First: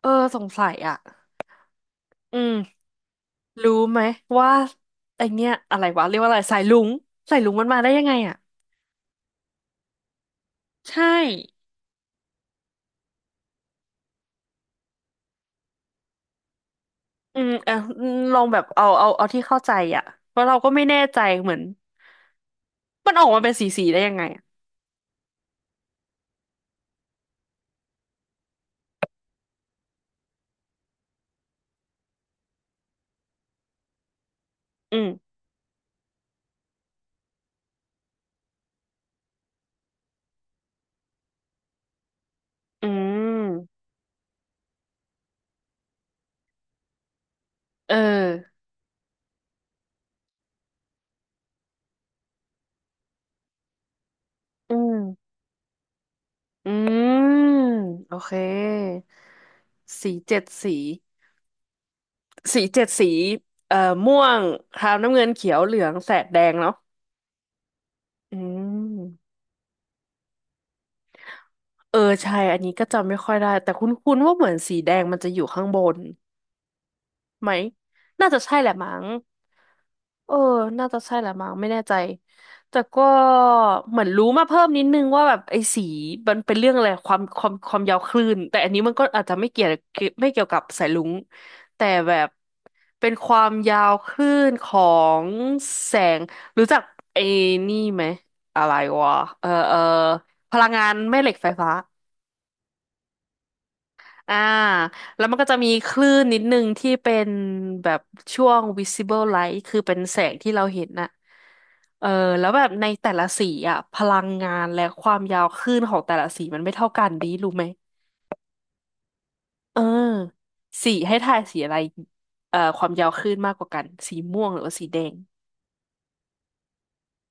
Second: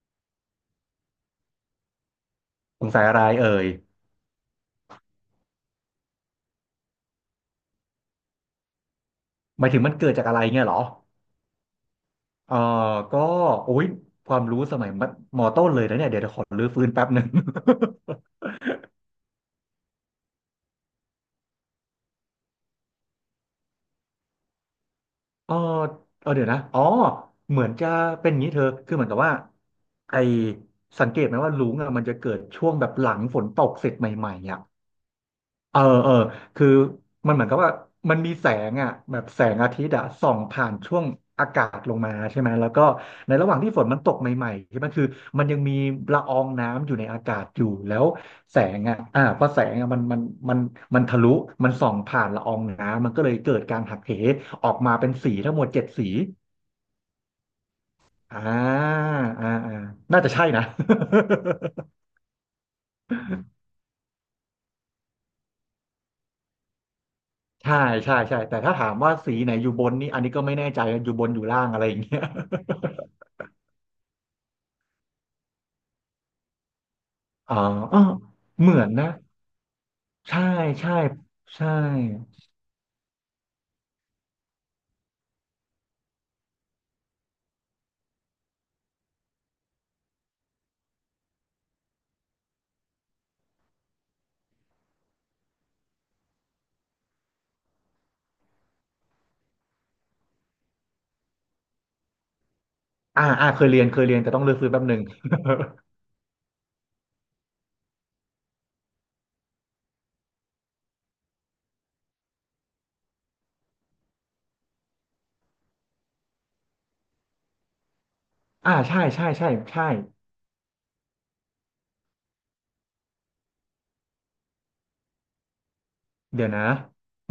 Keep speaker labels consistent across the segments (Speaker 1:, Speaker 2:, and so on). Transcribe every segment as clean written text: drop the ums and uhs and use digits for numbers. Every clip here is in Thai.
Speaker 1: เออสงสัยอ่ะอืม
Speaker 2: สงสัยอะไรเอ่ย
Speaker 1: รู้ไหมว่าไอเนี้ยอะไรวะเรียกว่าอะไรสายลุงสายลุงมันมาได้ยังไงอ่ะ
Speaker 2: หมายถึงมันเกิดจากอะไรเงี้ยเหรอ
Speaker 1: ใช่
Speaker 2: เออก็โอ้ยความรู้สมัยมัธมต้นเลยนะเนี่ยเดี๋ยวขอรื้อฟื้นแป๊บหนึ่ง
Speaker 1: อืมเออลอ งแบบเอาที่เข้าใจอ่ะเพราะเราก็ไม่แน่ใจเหมือนมันออกมาเป็นสีได้ยังไงอะ
Speaker 2: เออเออเดี๋ยวนะอ๋อเหมือนจะเป็นอย่างนี้เธอ คือเหมือนกับว่าไอสังเกตไหมว่าลุงอะมันจะเกิดช่วงแบบหลังฝนตกเสร็จใหม่ๆอ่ะ
Speaker 1: อืม
Speaker 2: เออเออคือมันเหมือนกับว่ามันมีแสงอ่ะแบบแสงอาทิตย์อ่ะส่องผ่านช่วงอากาศลงมาใช่ไหมแล้วก็
Speaker 1: อื
Speaker 2: ใน
Speaker 1: ม
Speaker 2: ระหว่างที่ฝนมันตกใหม่ๆใช่ไหมคือมันยังมีละอองน้ำอยู่ในอากาศอยู่
Speaker 1: เอ
Speaker 2: แล้วแส
Speaker 1: อ
Speaker 2: งอ่ะพอแสงอ่ะมันมันทะลุมันส่องผ่านละอองน้ำมันก็เลยเกิดการหักเหออ
Speaker 1: อื
Speaker 2: กมา
Speaker 1: ม
Speaker 2: เป็นสีทั้งหมดเจ็ดสี
Speaker 1: อืมโอเค
Speaker 2: อ่าอ่าอ่า
Speaker 1: สี
Speaker 2: น่าจะ
Speaker 1: เจ็
Speaker 2: ใช่
Speaker 1: ด
Speaker 2: นะ
Speaker 1: สี สีเจ็ดสีเอ่อม่วงครามน้ำเงินเขียวเหลืองแสดแดงเนาะ
Speaker 2: ใช่ใช่
Speaker 1: อื
Speaker 2: ใช่แต่ถ้าถามว่าสี
Speaker 1: ม
Speaker 2: ไหนอยู่บนนี่อันนี้ก็ไม่แน่ใจอยู่บนอยู่ล่างอะไรอ
Speaker 1: เอ
Speaker 2: ย่า
Speaker 1: อ
Speaker 2: งเงี้ย
Speaker 1: ใช่ อันนี้ก็จำไม่ค่อยได้แต่คุ้นๆว่าเหมือนสีแดงมันจะอยู่ข้างบนไหม
Speaker 2: อ๋ออ้อ
Speaker 1: น่าจะใช่แห
Speaker 2: เห
Speaker 1: ละ
Speaker 2: มือน
Speaker 1: มั้ง
Speaker 2: นะ
Speaker 1: เออ
Speaker 2: ใช่
Speaker 1: น่า
Speaker 2: ใช่
Speaker 1: จะใช่แหละมั้งไม่
Speaker 2: ใช่
Speaker 1: แน่ใจแต่ก็เหมือนรู้มาเพิ่มนิดนึงว่าแบบไอ้สีมันเป็นเรื่องอะไรความยาวคลื่นแต่อันนี้มันก็อาจจะไม่เกี่ยวไม่เกี่ยวกับสายรุ้งแต่แบบเป็นความยาวคลื่นของแสง รู้จักไอ้นี่ไหมอะไรวะเออเออพลังงานแม่เหล็กไฟฟ้า
Speaker 2: อ่าอ่าเคยเรียนเคยเรียน แต่
Speaker 1: อ่า
Speaker 2: ต้องเลือกฟื้นแป๊บหนึ่ง
Speaker 1: แล้วมันก็จะมีคลื่นนิดนึงที่เป็นแบบช่วง visible light คือเป็นแสงที่เราเห็นน่ะเออแล้วแบบในแต่ละสีอ่ะพลังงานและความยาวคลื่นของแต่ละสีมันไม่เท่ากันดีรู้ไหม
Speaker 2: อ่าใช่ใช่ใช่
Speaker 1: เออ
Speaker 2: ใช่
Speaker 1: สีให้ทายสีอะไรความยาวคลื่นมากกว่ากันสีม่วงหรือว่าสีแดง
Speaker 2: เดี๋ยวนะ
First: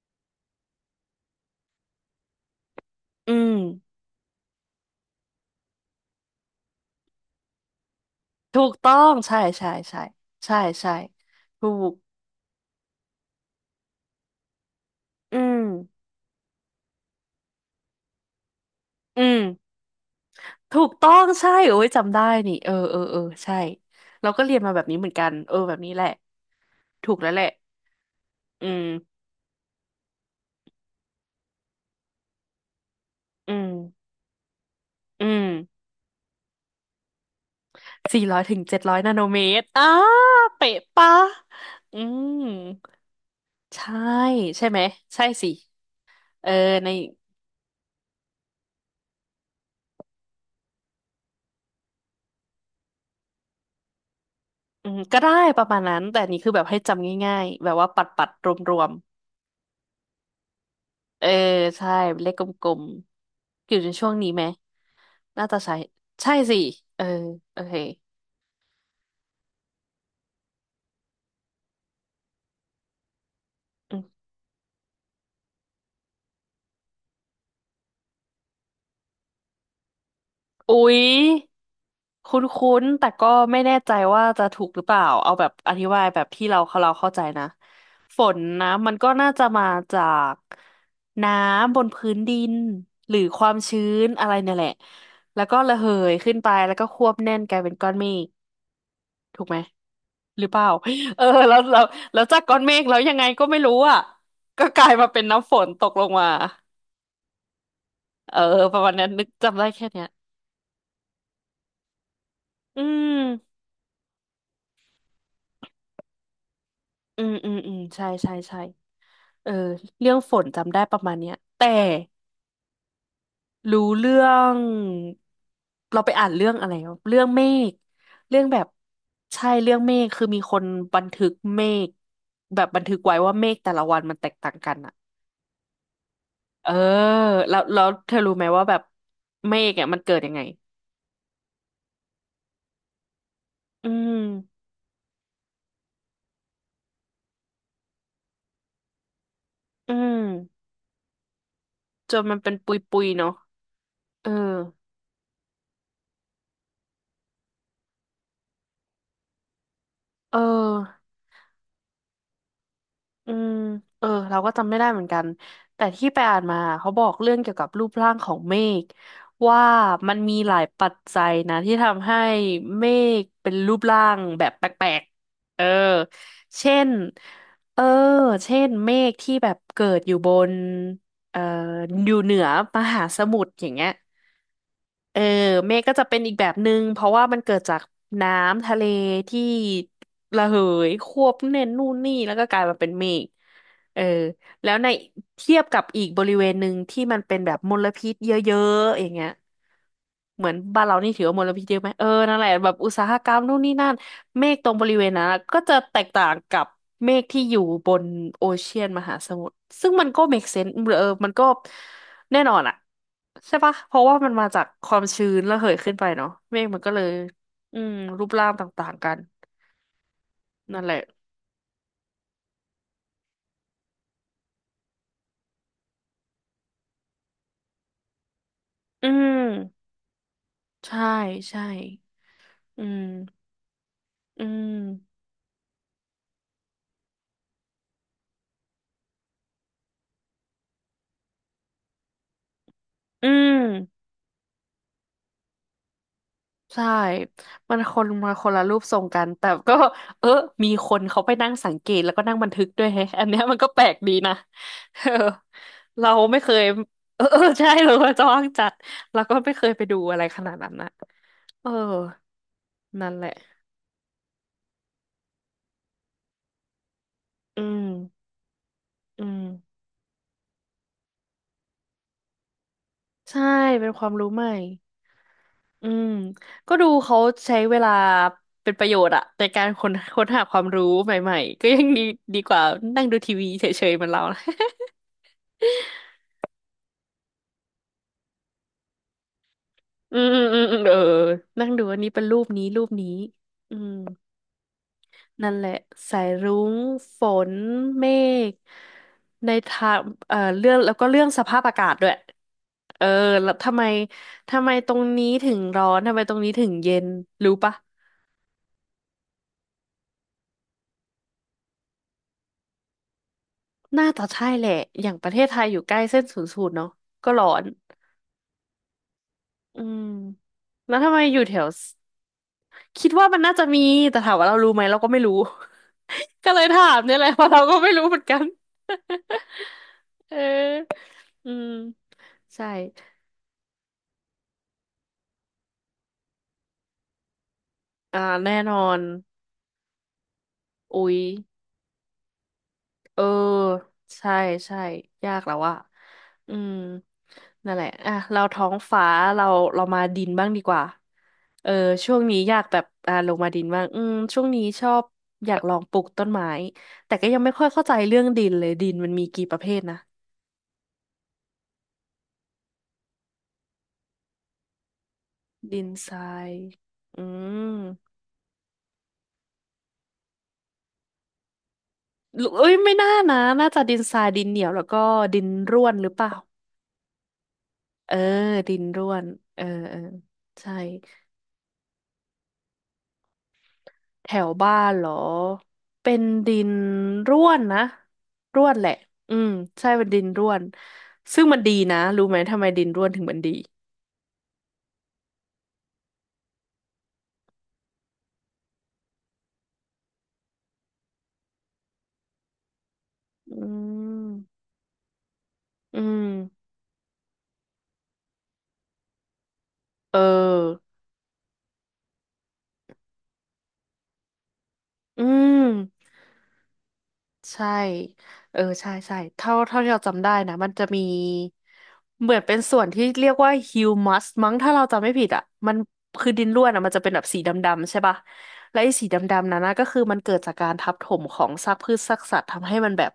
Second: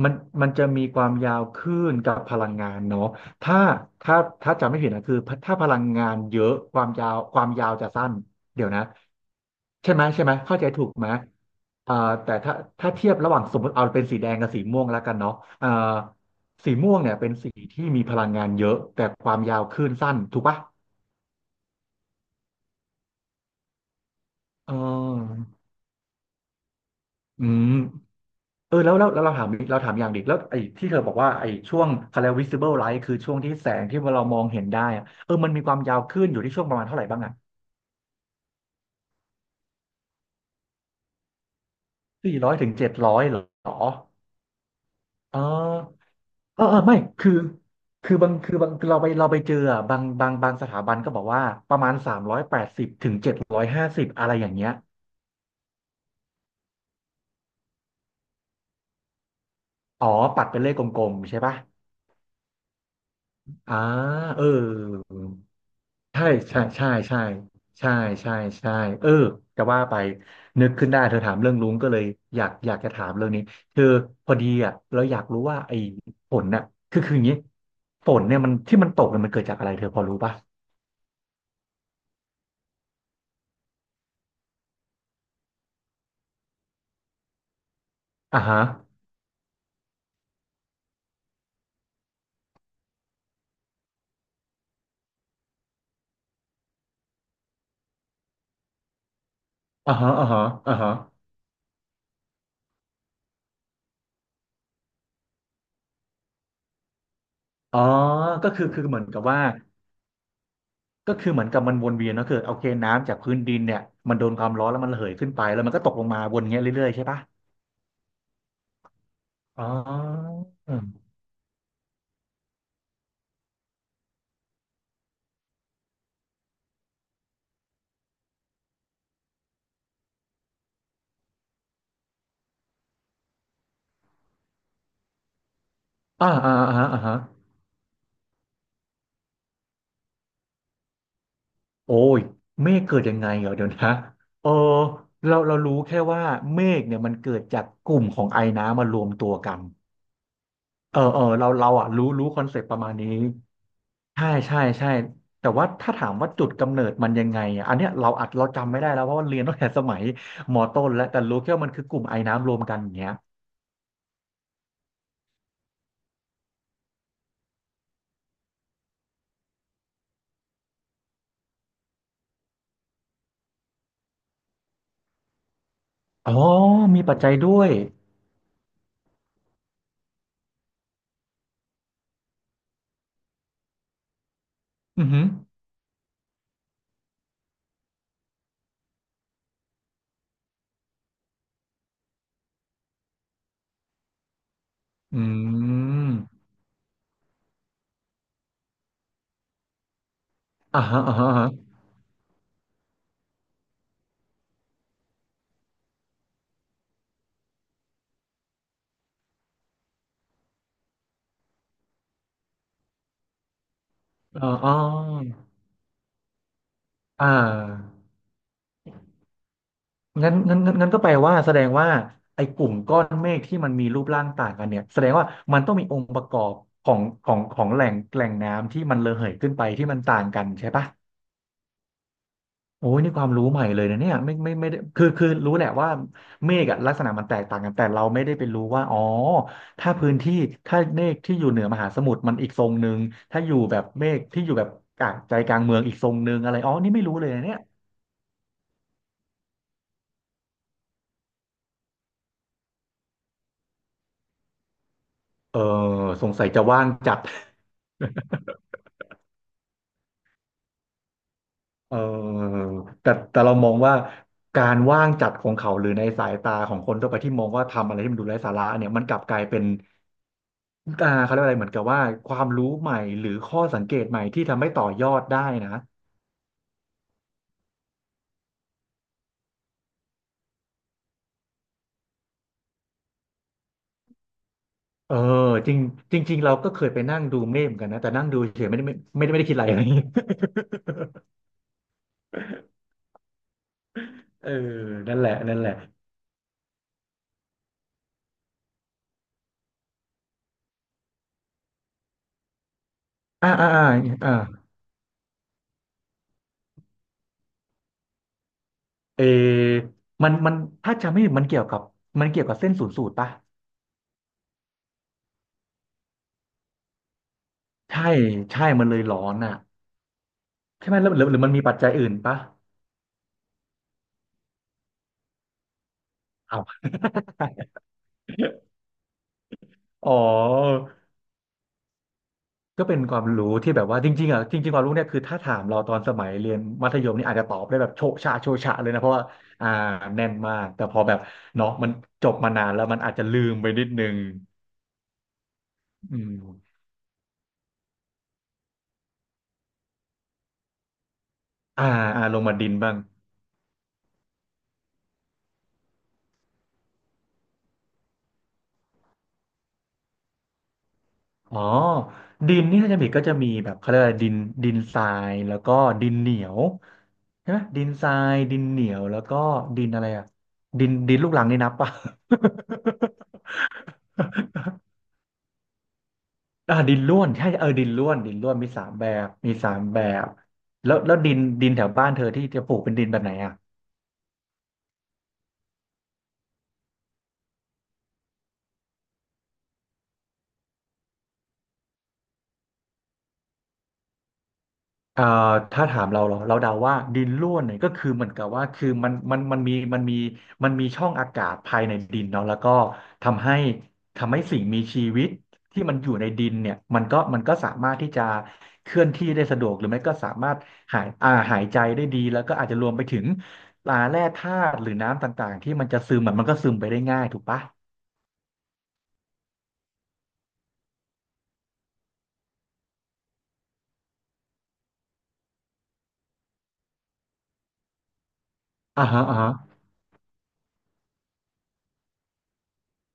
Speaker 2: มันมันจะมีความยาวคลื่นกับพลังงานเนาะ
Speaker 1: อืม
Speaker 2: ถ้า ถ้าถ้าจำไม่ผิดนะคือ ถ้าพลังงานเยอะ ความยาวจะสั้น
Speaker 1: ถู
Speaker 2: เดี๋ยว
Speaker 1: ก
Speaker 2: นะ
Speaker 1: ต้องใช่ใช่
Speaker 2: ใช่
Speaker 1: ใช่
Speaker 2: ไหมใช่ไหม
Speaker 1: ใช่
Speaker 2: เข้าใจถูก
Speaker 1: ใช่
Speaker 2: ไหม
Speaker 1: ถูก
Speaker 2: อ่าแต่ถ้าเทียบระหว่างสมมติเอาเป็นสีแดงกับสีม่วงแล้วกันเนาะ
Speaker 1: อืม
Speaker 2: อ่าสีม่วงเนี่ยเป็นสีที่มีพลังงานเยอะแต่
Speaker 1: อื
Speaker 2: ควา
Speaker 1: ม
Speaker 2: มยาวคลื่นสั้นถูกปะ
Speaker 1: ถูกต้องใช่โอ้ยจำได้นี่เออเออเออใช่เราก็เรียน
Speaker 2: เ
Speaker 1: มาแบบนี้เหมือนกัน
Speaker 2: ออ
Speaker 1: เออแบบนี้แหละถูกแล้วแห
Speaker 2: อื
Speaker 1: ละ
Speaker 2: ม
Speaker 1: อื
Speaker 2: เออ
Speaker 1: ม
Speaker 2: แล้วเราถามอีกเราถามอย่างดิแล้วไอ้ที่เธอบอกว่าไอ้ช่วงเขาเร visible light คือช่วง
Speaker 1: อื
Speaker 2: ที่แส
Speaker 1: ม
Speaker 2: งที่เรามองเห็นได้อะ
Speaker 1: อื
Speaker 2: เออ
Speaker 1: ม
Speaker 2: มันมีความยาวขึ้นอยู่ที่ช่วงประมาณเท่าไหร่บ้างอ่ะ
Speaker 1: 400-700 นาโนเมตรอ้าเป๊ะปะอื
Speaker 2: สี่
Speaker 1: ม
Speaker 2: ร้อยถึงเจ็ดร้อยเหรอ
Speaker 1: ใช่ใช่ไหมใช่
Speaker 2: เอ
Speaker 1: สิ
Speaker 2: อ
Speaker 1: เออ
Speaker 2: เออเออ
Speaker 1: ใน
Speaker 2: ไม่คือบางคือบางคือเราไปเจออะบางสถาบันก็บอกว่าประมาณ380-750อะไรอย่างเงี้ย
Speaker 1: อืมก็ได้ประมาณนั้นแต่อันนี้คือแบบให้จำง่ายๆแบบว่าปัดปัดรวมรวม
Speaker 2: อ๋อปัดเป็นเลขกลม
Speaker 1: ๆเออ
Speaker 2: ๆใช่ปะ
Speaker 1: ใช่เลขกลมๆอ
Speaker 2: อ่า
Speaker 1: ยู่ในช่วงนี้
Speaker 2: เอ
Speaker 1: ไหม
Speaker 2: อ
Speaker 1: น่าจะใช่
Speaker 2: ใช่
Speaker 1: ใช่สิ
Speaker 2: ใช่ใช่
Speaker 1: เออ
Speaker 2: ใช่
Speaker 1: โอเค
Speaker 2: ใช่ใช่ใช่เออจะว่าไปนึกขึ้นได้เธอถามเรื่องลุงก็เลยอยากจะถามเรื่องนี้คือ
Speaker 1: อืม
Speaker 2: พอดีอ่ะเราอยากรู้ว่าไอ้ฝนน่ะคืออย่างนี้ฝนเนี่ยมันที่มันตกเนี่ยมันเกิดจากอะไรเธอพอรู้ป่ะ
Speaker 1: อุ๊ย คุ้นๆ แต่ก็ไม่แน่ใจว่าจะถูกหรือเปล่า เอาแบบอธิบายแบบที่เราเข้าใจนะฝน
Speaker 2: อ่าฮะ
Speaker 1: นะมันก็น่าจะมาจากน้ำบนพื้นดินหรือความชื้นอะไรเนี่ยแหละแล้วก็ระเหยขึ้นไปแล้วก็ควบแน่นกลายเป็นก้อนเมฆถูกไหม
Speaker 2: อ่าฮะอ่า
Speaker 1: ห
Speaker 2: ฮะ
Speaker 1: รือเปล่า
Speaker 2: อ่าฮะ
Speaker 1: เออแล้วจากก้อนเมฆแล้วยังไงก็ไม่รู้อ่ะก็กลายมาเป็นน้ำฝนตกลงมา
Speaker 2: อ๋อ
Speaker 1: เออ
Speaker 2: ก็คือ
Speaker 1: ประ
Speaker 2: คือ
Speaker 1: มาณ
Speaker 2: เหมือ
Speaker 1: นั้
Speaker 2: น
Speaker 1: น
Speaker 2: กับ
Speaker 1: นึก
Speaker 2: ว่า
Speaker 1: จำได้แค่เนี้ย
Speaker 2: ก็คือเหมือนกับมันวนเวียนเนอะคือโอเค
Speaker 1: อื
Speaker 2: น้ำจา
Speaker 1: ม
Speaker 2: กพื้นดินเนี่ยมันโดนความร้อนแล้วมันระเหยขึ้นไปแล้วมันก็ตกลงมาวนเงี้ยเรื่อยๆใช่ป่ะ
Speaker 1: อืมอืมอืมใช่ใช่ใช่ เออ
Speaker 2: อ๋
Speaker 1: เรื่อง
Speaker 2: อ
Speaker 1: ฝนจำได้ประมาณเนี้ยแต่รู้เรื่องเราไปอ่านเรื่องอะไรวะเรื่องเมฆเรื่องแบบใช่เรื่องเมฆคือมีคนบันทึกเมฆแบบบันทึกไว้ว่าเมฆแต่ละวันมันแตกต่างกันอะ
Speaker 2: อ่าอ่า
Speaker 1: เออ
Speaker 2: อ่าฮะอ่าฮะ
Speaker 1: แล้วเธอรู้ไหมว่าแบบเมฆเนี่ยมันเกิดยังไง
Speaker 2: โอ้ยเมฆเกิดยังไงเหรอเดี๋ยว
Speaker 1: อื
Speaker 2: นะ
Speaker 1: ม
Speaker 2: เออเรารู้แค่ว่าเมฆเนี่ยมันเกิดจากกลุ่มของไอน้ำมารวมตัวกัน
Speaker 1: อืม
Speaker 2: เออเออเราอ่ะรู้
Speaker 1: จน
Speaker 2: รู้
Speaker 1: มั
Speaker 2: ค
Speaker 1: น
Speaker 2: อน
Speaker 1: เป็น
Speaker 2: เซป
Speaker 1: ป
Speaker 2: ต์ประมาณ
Speaker 1: ุย
Speaker 2: นี้
Speaker 1: ๆเนาะเอ
Speaker 2: ใช่
Speaker 1: อ
Speaker 2: ใช่ใช่ แต่ว่าถ้าถามว่าจุดกำเนิดมันยังไงอะอันเนี้ยเราจำไม่ได้แล้วเพราะว่าเรียนตั้งแต่สมัย
Speaker 1: เอ
Speaker 2: มอต้น
Speaker 1: อ
Speaker 2: แล้วแต่รู้แค่ว่ามันคือกลุ่มไอน้ำรวมกันอย่างเงี้ย
Speaker 1: อืมเออเราก็จำไม่ได้เหมือนกันแต่ที่ไปอ่านมาเขาบอกเรื่องเกี่ยวกับรูปร่างของเมฆว่ามันมีหลายปัจจัยนะที่ทำให้เมฆเป็นรูปร่างแบบแปลกๆเออ
Speaker 2: อ๋อ
Speaker 1: เช่น
Speaker 2: มีปัจจัยด้วย
Speaker 1: เออเช่นเมฆที่แบบเกิดอยู่บนเอ่ออยู่เหนือมหาสมุทรอย่างเงี้ย
Speaker 2: อือ
Speaker 1: เอ
Speaker 2: หื
Speaker 1: อ
Speaker 2: อ
Speaker 1: เมฆก็จะเป็นอีกแบบหนึ่งเพราะว่ามันเกิดจากน้ำทะเลที่ ระเหยควบแน่นนู่นนี่แล้วก็กลายมาเป็นเมฆเออ แล้วใน
Speaker 2: อื
Speaker 1: เทียบกับอีกบริ
Speaker 2: ม
Speaker 1: เวณหนึ่งที่มันเป็นแบบมลพิษเยอะๆอย่างเงี้ยเหมือนบ้า
Speaker 2: อ่า
Speaker 1: นเรา
Speaker 2: ฮะ
Speaker 1: นี่
Speaker 2: อ่า
Speaker 1: ถือ
Speaker 2: ฮะ
Speaker 1: ว่า
Speaker 2: อ่า
Speaker 1: มล
Speaker 2: ฮะ
Speaker 1: พิษเยอะไหม เออ นั่นแหละแบบอุตสาหกรรมนู่นนี่นั่น เมฆตรงบริเวณนั้นอะก็จะแตกต่างกับเมฆที่อยู่บนโอเชียนมหาสมุทรซึ่งมันก็ make sense เออมันก็แน่นอนอะใช่ปะเพราะว่ามันมา
Speaker 2: อา
Speaker 1: จาก
Speaker 2: อ๋อ
Speaker 1: ความชื้นระเหยขึ้นไปเนาะเมฆมันก็เลย
Speaker 2: อ่า
Speaker 1: อืมรูปร่างต่างๆกัน
Speaker 2: งั้นงั้นงั้น
Speaker 1: นั่น
Speaker 2: งั้
Speaker 1: แห
Speaker 2: น
Speaker 1: ละ
Speaker 2: ก็แปลว่าแสดงว่าไอ้กลุ่มก้อนเมฆที่มันมีรูปร่างต่างกันเนี่ยแสดงว่ามันต้องมีองค์ประกอบของแหล่งน้ำที่มัน
Speaker 1: อื
Speaker 2: ระเหยขึ้นไป
Speaker 1: ม
Speaker 2: ที่มันต่างกันใช่ปะ
Speaker 1: ใช่ใช่อื
Speaker 2: โอ้ยนี่ความรู้
Speaker 1: ม
Speaker 2: ใหม่เลยนะเนี่ยไม่
Speaker 1: อื
Speaker 2: ไม่ไม่ได้คือ
Speaker 1: ม
Speaker 2: คือรู้แหละว่าเมฆอะลักษณะมันแตกต่างกันแต่เราไม่ได้ไปรู้ว่าอ๋อถ้าพื้นที่ถ้าเมฆที่อยู่เหนือมหาสมุทรมันอีกทรงหนึ่ง
Speaker 1: อื
Speaker 2: ถ้าอยู่แบบ
Speaker 1: ม
Speaker 2: เมฆที่อยู่แบบกลางใจกลางเมืองอีกทรงหนึ่งอะไรอ๋อ
Speaker 1: ใช่
Speaker 2: นี่ไม่รู้เลยนะเนี่ย
Speaker 1: มันคนมาคนละรูปทรงกันแต่ก็เออมีคนเขาไปนั่งสังเกตแล้วก็นั่งบันทึกด้วยแฮะอันเนี้ยมันก็แปลกดีนะ เออ
Speaker 2: เออ
Speaker 1: เรา
Speaker 2: สง
Speaker 1: ไม่
Speaker 2: สัย
Speaker 1: เค
Speaker 2: จะ
Speaker 1: ย
Speaker 2: ว่างจั
Speaker 1: เอ
Speaker 2: ด
Speaker 1: อเออใช่เราจะว่างจัดเราก็ไม่เคยไปดูอะไรขนาดนั้นนะเออ
Speaker 2: เออ
Speaker 1: นั่
Speaker 2: แต่
Speaker 1: นแหละ
Speaker 2: แต่เรามองว่าการว่างจัดของเขาหรือในสายตาของคนทั่วไปที่มอง
Speaker 1: อื
Speaker 2: ว่า
Speaker 1: ม
Speaker 2: ทำอะไรที่มันดูไร้สาระเนี่ยมันกลั
Speaker 1: อื
Speaker 2: บก
Speaker 1: ม
Speaker 2: ลายเป็นอ่าเขาเรียกว่าอะไรเหมือนกับว่าความรู้ใหม่หรือ
Speaker 1: ใช่
Speaker 2: ข้อสัง
Speaker 1: เป็น
Speaker 2: เก
Speaker 1: ค
Speaker 2: ต
Speaker 1: วาม
Speaker 2: ใหม่
Speaker 1: รู้ให
Speaker 2: ที่
Speaker 1: ม่
Speaker 2: ทำให้ต่อยอดได้นะ
Speaker 1: อืมก็ดูเขาใช้เวลาเป็นประโยชน์อะในการค้นหาความรู้ใหม่ๆก็ยังดีดีกว่านั่งดูทีวีเฉยๆเหมือนเรานะ
Speaker 2: เออจริงจริงๆเราก็เคยไปนั่งดูเมฆเหมือนกันนะแต่นั่งดูเฉยไม่ได้คิดอะไร
Speaker 1: อืมอื
Speaker 2: เ
Speaker 1: มอืมอืมเออนั่งดูอันนี้เป็นรูปนี้รูปนี้อืม
Speaker 2: เอ อนั่นแหละ
Speaker 1: นั่น
Speaker 2: นั่น
Speaker 1: แห
Speaker 2: แห
Speaker 1: ละ
Speaker 2: ละ
Speaker 1: สายรุ้งฝนเมฆในทางเรื่องแล้วก็เรื่องสภาพอากาศด้วยเออ
Speaker 2: อ่า
Speaker 1: แล้ว
Speaker 2: อ่า
Speaker 1: ทำ
Speaker 2: อ่า
Speaker 1: ไม
Speaker 2: อ่า
Speaker 1: ทำไมตรงนี้ถึงร้อนทำไมตรงนี้ถึงเย็นรู้ปะ
Speaker 2: เออมันถ้าจำไม่ผิดมันเกี่ยวกับเส้นศูนย์สูตรปะ
Speaker 1: น่าจะใช่แหละ อย่างประเทศไทยอยู่ใกล้เส้นศูนย์สูตรเนาะก็ร้อน
Speaker 2: ใช่ใช่มันเลยร้อนอ่ะ
Speaker 1: อืม
Speaker 2: ใช่
Speaker 1: แล้
Speaker 2: ไหม
Speaker 1: ว
Speaker 2: หรื
Speaker 1: ทำ
Speaker 2: อ
Speaker 1: ไม
Speaker 2: หรือห
Speaker 1: อ
Speaker 2: รื
Speaker 1: ยู่
Speaker 2: อมั
Speaker 1: แถ
Speaker 2: นมี
Speaker 1: ว
Speaker 2: ปัจจัยอื่นปะ
Speaker 1: คิดว่ามันน่าจะมี แต่ถามว่าเรารู้ไหมเราก็ไม่รู้ ก็เล
Speaker 2: เอา
Speaker 1: ยถามเนี่ยแหละเพราะเราก็ไม่รู้เหมือนกัน
Speaker 2: อ๋อ
Speaker 1: เออ อืม ใช่
Speaker 2: ก็เป็นความรู้ที่แบบว่าจริงๆความรู้เนี่ยคือถ้าถามเราตอนสมัยเรียนมัธยมนี่อาจจะตอบได้แบบโชะ
Speaker 1: อ่า
Speaker 2: ชะโชะ
Speaker 1: แน่น
Speaker 2: ชะเล
Speaker 1: อ
Speaker 2: ย
Speaker 1: น
Speaker 2: นะเพราะว่าอ่าแน่นมากแต่พอ
Speaker 1: อุ๊
Speaker 2: แบ
Speaker 1: ย
Speaker 2: บเนาะมันจบมานานแล้วมันอาจ
Speaker 1: เออ
Speaker 2: จะลืมไปนิดนึง
Speaker 1: ใช่ใช่ยากแล้วอะ
Speaker 2: อื
Speaker 1: อืม
Speaker 2: ม
Speaker 1: นั่นแหละอ่ะเราท้องฟ้าเราเรามาดินบ้างดีกว่าเออ
Speaker 2: อ่า
Speaker 1: ช่วง
Speaker 2: อ่าล
Speaker 1: นี้
Speaker 2: ง
Speaker 1: อ
Speaker 2: มา
Speaker 1: ยาก
Speaker 2: ดิน
Speaker 1: แบบ
Speaker 2: บ้าง
Speaker 1: ลงมาดินบ้างอืมช่วงนี้ชอบอยากลองปลูกต้นไม้แต่ก็ยังไม่ค่อยเข้าใจเรื่องดินเลยดินมันมีกี่ประเภทนะ
Speaker 2: อ๋อดินนี่ถ้าจะผิดก็จะมีแบบเขาเรียกอะไรดินดินทรายแล้วก็
Speaker 1: ดิน
Speaker 2: ดิ
Speaker 1: ท
Speaker 2: น
Speaker 1: รา
Speaker 2: เหนีย
Speaker 1: ย
Speaker 2: ว
Speaker 1: อื
Speaker 2: ใช่ไหม
Speaker 1: ม
Speaker 2: ดินทรายดินเหนียวแล้วก็ดินอะไรอ่ะดินลูกรังนี่นับป่ะ
Speaker 1: หรือเอ้ยไม่น่านะน่าจะดินทรายดินเหนียวแล้วก็ ดินร่วนหรือเปล่า
Speaker 2: ดินร่วนใช่เออดินร่
Speaker 1: เอ
Speaker 2: ว
Speaker 1: อ
Speaker 2: นดินร่วนมี
Speaker 1: ดิน
Speaker 2: สาม
Speaker 1: ร่
Speaker 2: แบ
Speaker 1: วน
Speaker 2: บ
Speaker 1: เออเออใช่
Speaker 2: แล้วดินแถวบ้านเธอที่จะปลูกเป็นดินแบบไหนอ่ะ
Speaker 1: แถวบ้านเหรอ เป็นดินร่วนนะ ร่วนแหละอืมใช่เป็นดินร่วน ซึ่งมันดีนะ รู้ไหมทำไมดินร่วนถึงมันดี
Speaker 2: เอ่อถ้าถามเราเดาว่าดินร่วนเนี่ยก็คือเหมือนกับว่าคือมันมีช่องอากาศภายในดินเนาะแล้วก็ทำให้
Speaker 1: อืม
Speaker 2: ทำให้สิ่งมีชีวิตที่มัน
Speaker 1: อื
Speaker 2: อยู่
Speaker 1: ม
Speaker 2: ในดินเนี่ยมันก็สามารถที่จะเคลื่อนที่ได้สะดวกหรือไม่ก็
Speaker 1: เ
Speaker 2: สามารถ
Speaker 1: ออ
Speaker 2: หายใจได้ดีแล้วก็อาจจะรวมไปถึงปลาแร่ธาตุหรือ
Speaker 1: อื
Speaker 2: น้ำต่าง
Speaker 1: ม
Speaker 2: ๆที่มันจะซึมอะมันก็ซึมไปได้ง่ายถูกปะ
Speaker 1: ใช่ เออ ใช่ใช่เท่าที่เราจำได้นะมันจะมีเหมือนเป็นส่วนที่เรียกว่าฮิวมัสมั้งถ้าเราจำไม่ผิดอ่ะมันคือดินร่วนอ่ะมันจะเป็นแบบสีดำๆใช่ปะ และไอ้สี
Speaker 2: อ่า
Speaker 1: ด
Speaker 2: ฮะอ่า
Speaker 1: ำ
Speaker 2: ฮะ
Speaker 1: ๆนั้นนะก็คือมันเกิดจากการทับถมของซากพืชซากสัตว์ทำให้มันแบบ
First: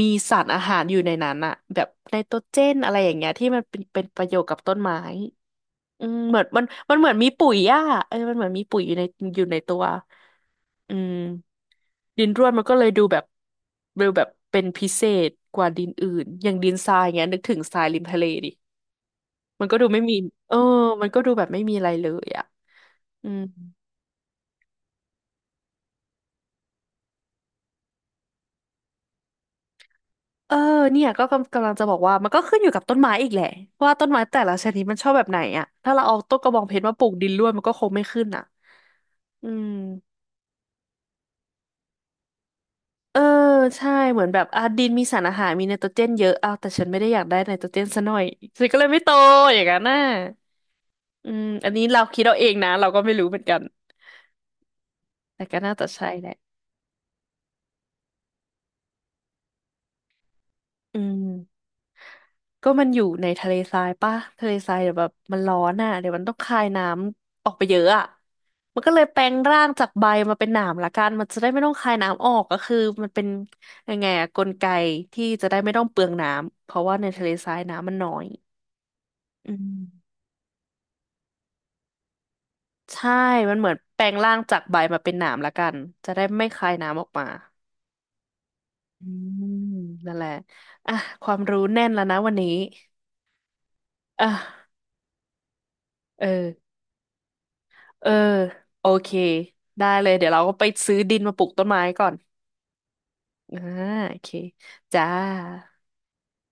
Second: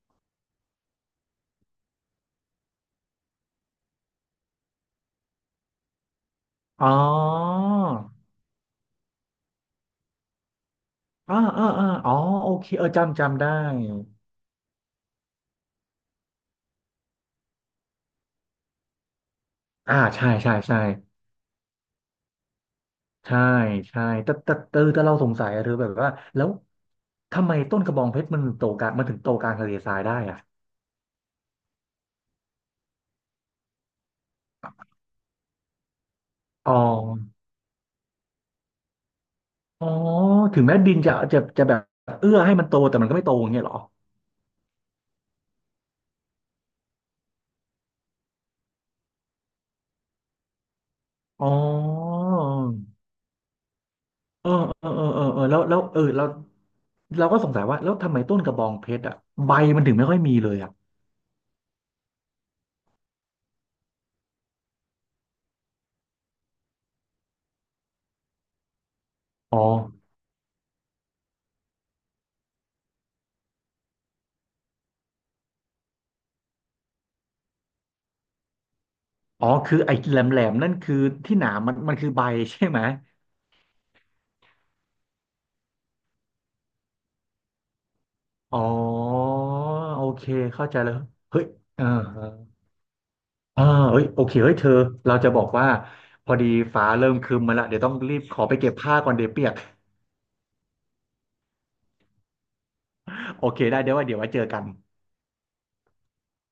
Speaker 1: มีสารอาหารอยู่ในนั้นอ่ะแบบไนโตรเจนอะไรอย่างเงี้ยที่มันเป็นประโยชน์กับต้นไม้ อืมเหมือนมัน
Speaker 2: อ๋อ
Speaker 1: มันเหมือนมีปุ๋ยอ่ะเออมันเหมือนมีปุ๋ยอยู่ในตัวอืม
Speaker 2: อ่าอ่าอ่าอ๋อ
Speaker 1: ดินร่ว
Speaker 2: โอ
Speaker 1: นมั
Speaker 2: เค
Speaker 1: นก็เล
Speaker 2: เออ
Speaker 1: ยดูแบ
Speaker 2: จำ
Speaker 1: บ
Speaker 2: จำได้
Speaker 1: ดูแบบเป็นพิเศษกว่าดินอื่นอย่างดินทรายเงี้ยนึกถึงทรายริมทะเลดิมันก็ดู
Speaker 2: อ่า
Speaker 1: ไม่มี
Speaker 2: ใช่
Speaker 1: เอ
Speaker 2: ใช่
Speaker 1: อ
Speaker 2: ใช่
Speaker 1: มันก็ดูแบบไม่มีอะไรเลยอ่ะอื
Speaker 2: ใช่
Speaker 1: ม
Speaker 2: ใช่แต่เราสงสัยอะเธอแบบว่าแล้วทำไมต้นกระบองเพชรมันถึงโตกลางทะเลทรายได้อ่ะ
Speaker 1: เออเนี่ยก็กำลังจะบอกว่ามันก็ขึ้นอยู่กับต้นไม้อีกแหละว่าต้นไม้แต่ละชนิดมันชอบแบบไหนอ่ะถ้าเราเอาต้นกระบอง
Speaker 2: อ๋
Speaker 1: เพ
Speaker 2: อ
Speaker 1: ชรมาปลูกดินร่วนมันก็คงไม่ขึ้นอ่ะอืม
Speaker 2: อ๋อถึงแม้ดินจะแบบเอื้อให้มันโตแต่มันก็
Speaker 1: เออ
Speaker 2: ไม่โตอย่างเงี้ยเหรอ
Speaker 1: ใช่เหมือนแบบอ่ะดินมีสารอาหารมีไนโตรเจนเยอะอ้าวแต่ฉันไม่ได้อยากได้ไนโตรเจนซะหน่อยฉันก็เลยไม่โตอย่างนั้นน่ะอืม
Speaker 2: อ๋
Speaker 1: อันนี้เราคิ
Speaker 2: อ
Speaker 1: ดเอาเองนะเราก็ไม่รู้เหมือนกัน
Speaker 2: เออเออเออเออเออ
Speaker 1: แต่
Speaker 2: แล้
Speaker 1: ก็
Speaker 2: ว
Speaker 1: น่า
Speaker 2: แล้ว
Speaker 1: จะ
Speaker 2: เออ
Speaker 1: ใช่
Speaker 2: เรา
Speaker 1: แหละ
Speaker 2: เราก็สงสัยว่าแล้วทำไมต้นกระบองเพชรอ่ะใบมันถึงไม่ค่อยมีเลยอ่ะ
Speaker 1: อืมก็มันอยู่ในทะเลทรายป่ะทะเลทรายเดี๋ยวแบบมันร้อนอ่ะเดี๋ยวมันต้องคายน้ำออกไปเยอะอ่ะมันก็เลยแปลง
Speaker 2: อ๋อ
Speaker 1: ร่างจากใบมาเป็นหนามละกันมันจะได้ไม่ต้องคายน้ำออกก็คือมันเป็นยังไงอะกลไกที่จะได้ไม่ต้องเปลืองน้ำเพราะว่าในทะเลทรายน้ำมันน้อย
Speaker 2: อ๋อ
Speaker 1: อื
Speaker 2: คือ
Speaker 1: ม
Speaker 2: ไอ้แหลมแหลมนั่นคือที่หนามมันคือใบใช่ไหม
Speaker 1: ใช่ มันเหมือนแปลงร่างจากใบมาเป็นหนามละกัน จะได้ไม่คายน้ำออกมา
Speaker 2: อ๋
Speaker 1: อื
Speaker 2: อ
Speaker 1: ม
Speaker 2: โอ
Speaker 1: นั่นแห
Speaker 2: เค
Speaker 1: ละ
Speaker 2: เข้าใจแล้
Speaker 1: อ่ะ
Speaker 2: ว
Speaker 1: ควา
Speaker 2: เฮ้
Speaker 1: ม
Speaker 2: ย
Speaker 1: รู้
Speaker 2: เอ
Speaker 1: แน่
Speaker 2: อ
Speaker 1: นแล้วนะวันนี้
Speaker 2: อ่าเอ้ยโอ
Speaker 1: อ่ะ
Speaker 2: เคเฮ้ยเธอเราจะบอกว่า
Speaker 1: เออ
Speaker 2: พอดีฟ้าเริ่มครึ้มมาละ เดี๋ยวต้อง
Speaker 1: เออ
Speaker 2: รีบขอไปเก็บ
Speaker 1: โอ
Speaker 2: ผ้า
Speaker 1: เค
Speaker 2: ก่อนเดี๋ยวเปียก
Speaker 1: ได้เลย เดี๋ยวเราก็ไปซื้อดินมาปลูกต้นไม้ก่อน
Speaker 2: โอ
Speaker 1: อ่า
Speaker 2: เคได้เดี๋ยวว่า
Speaker 1: โอ
Speaker 2: เดี๋ยวไว้
Speaker 1: เค
Speaker 2: เจอกัน
Speaker 1: จ้า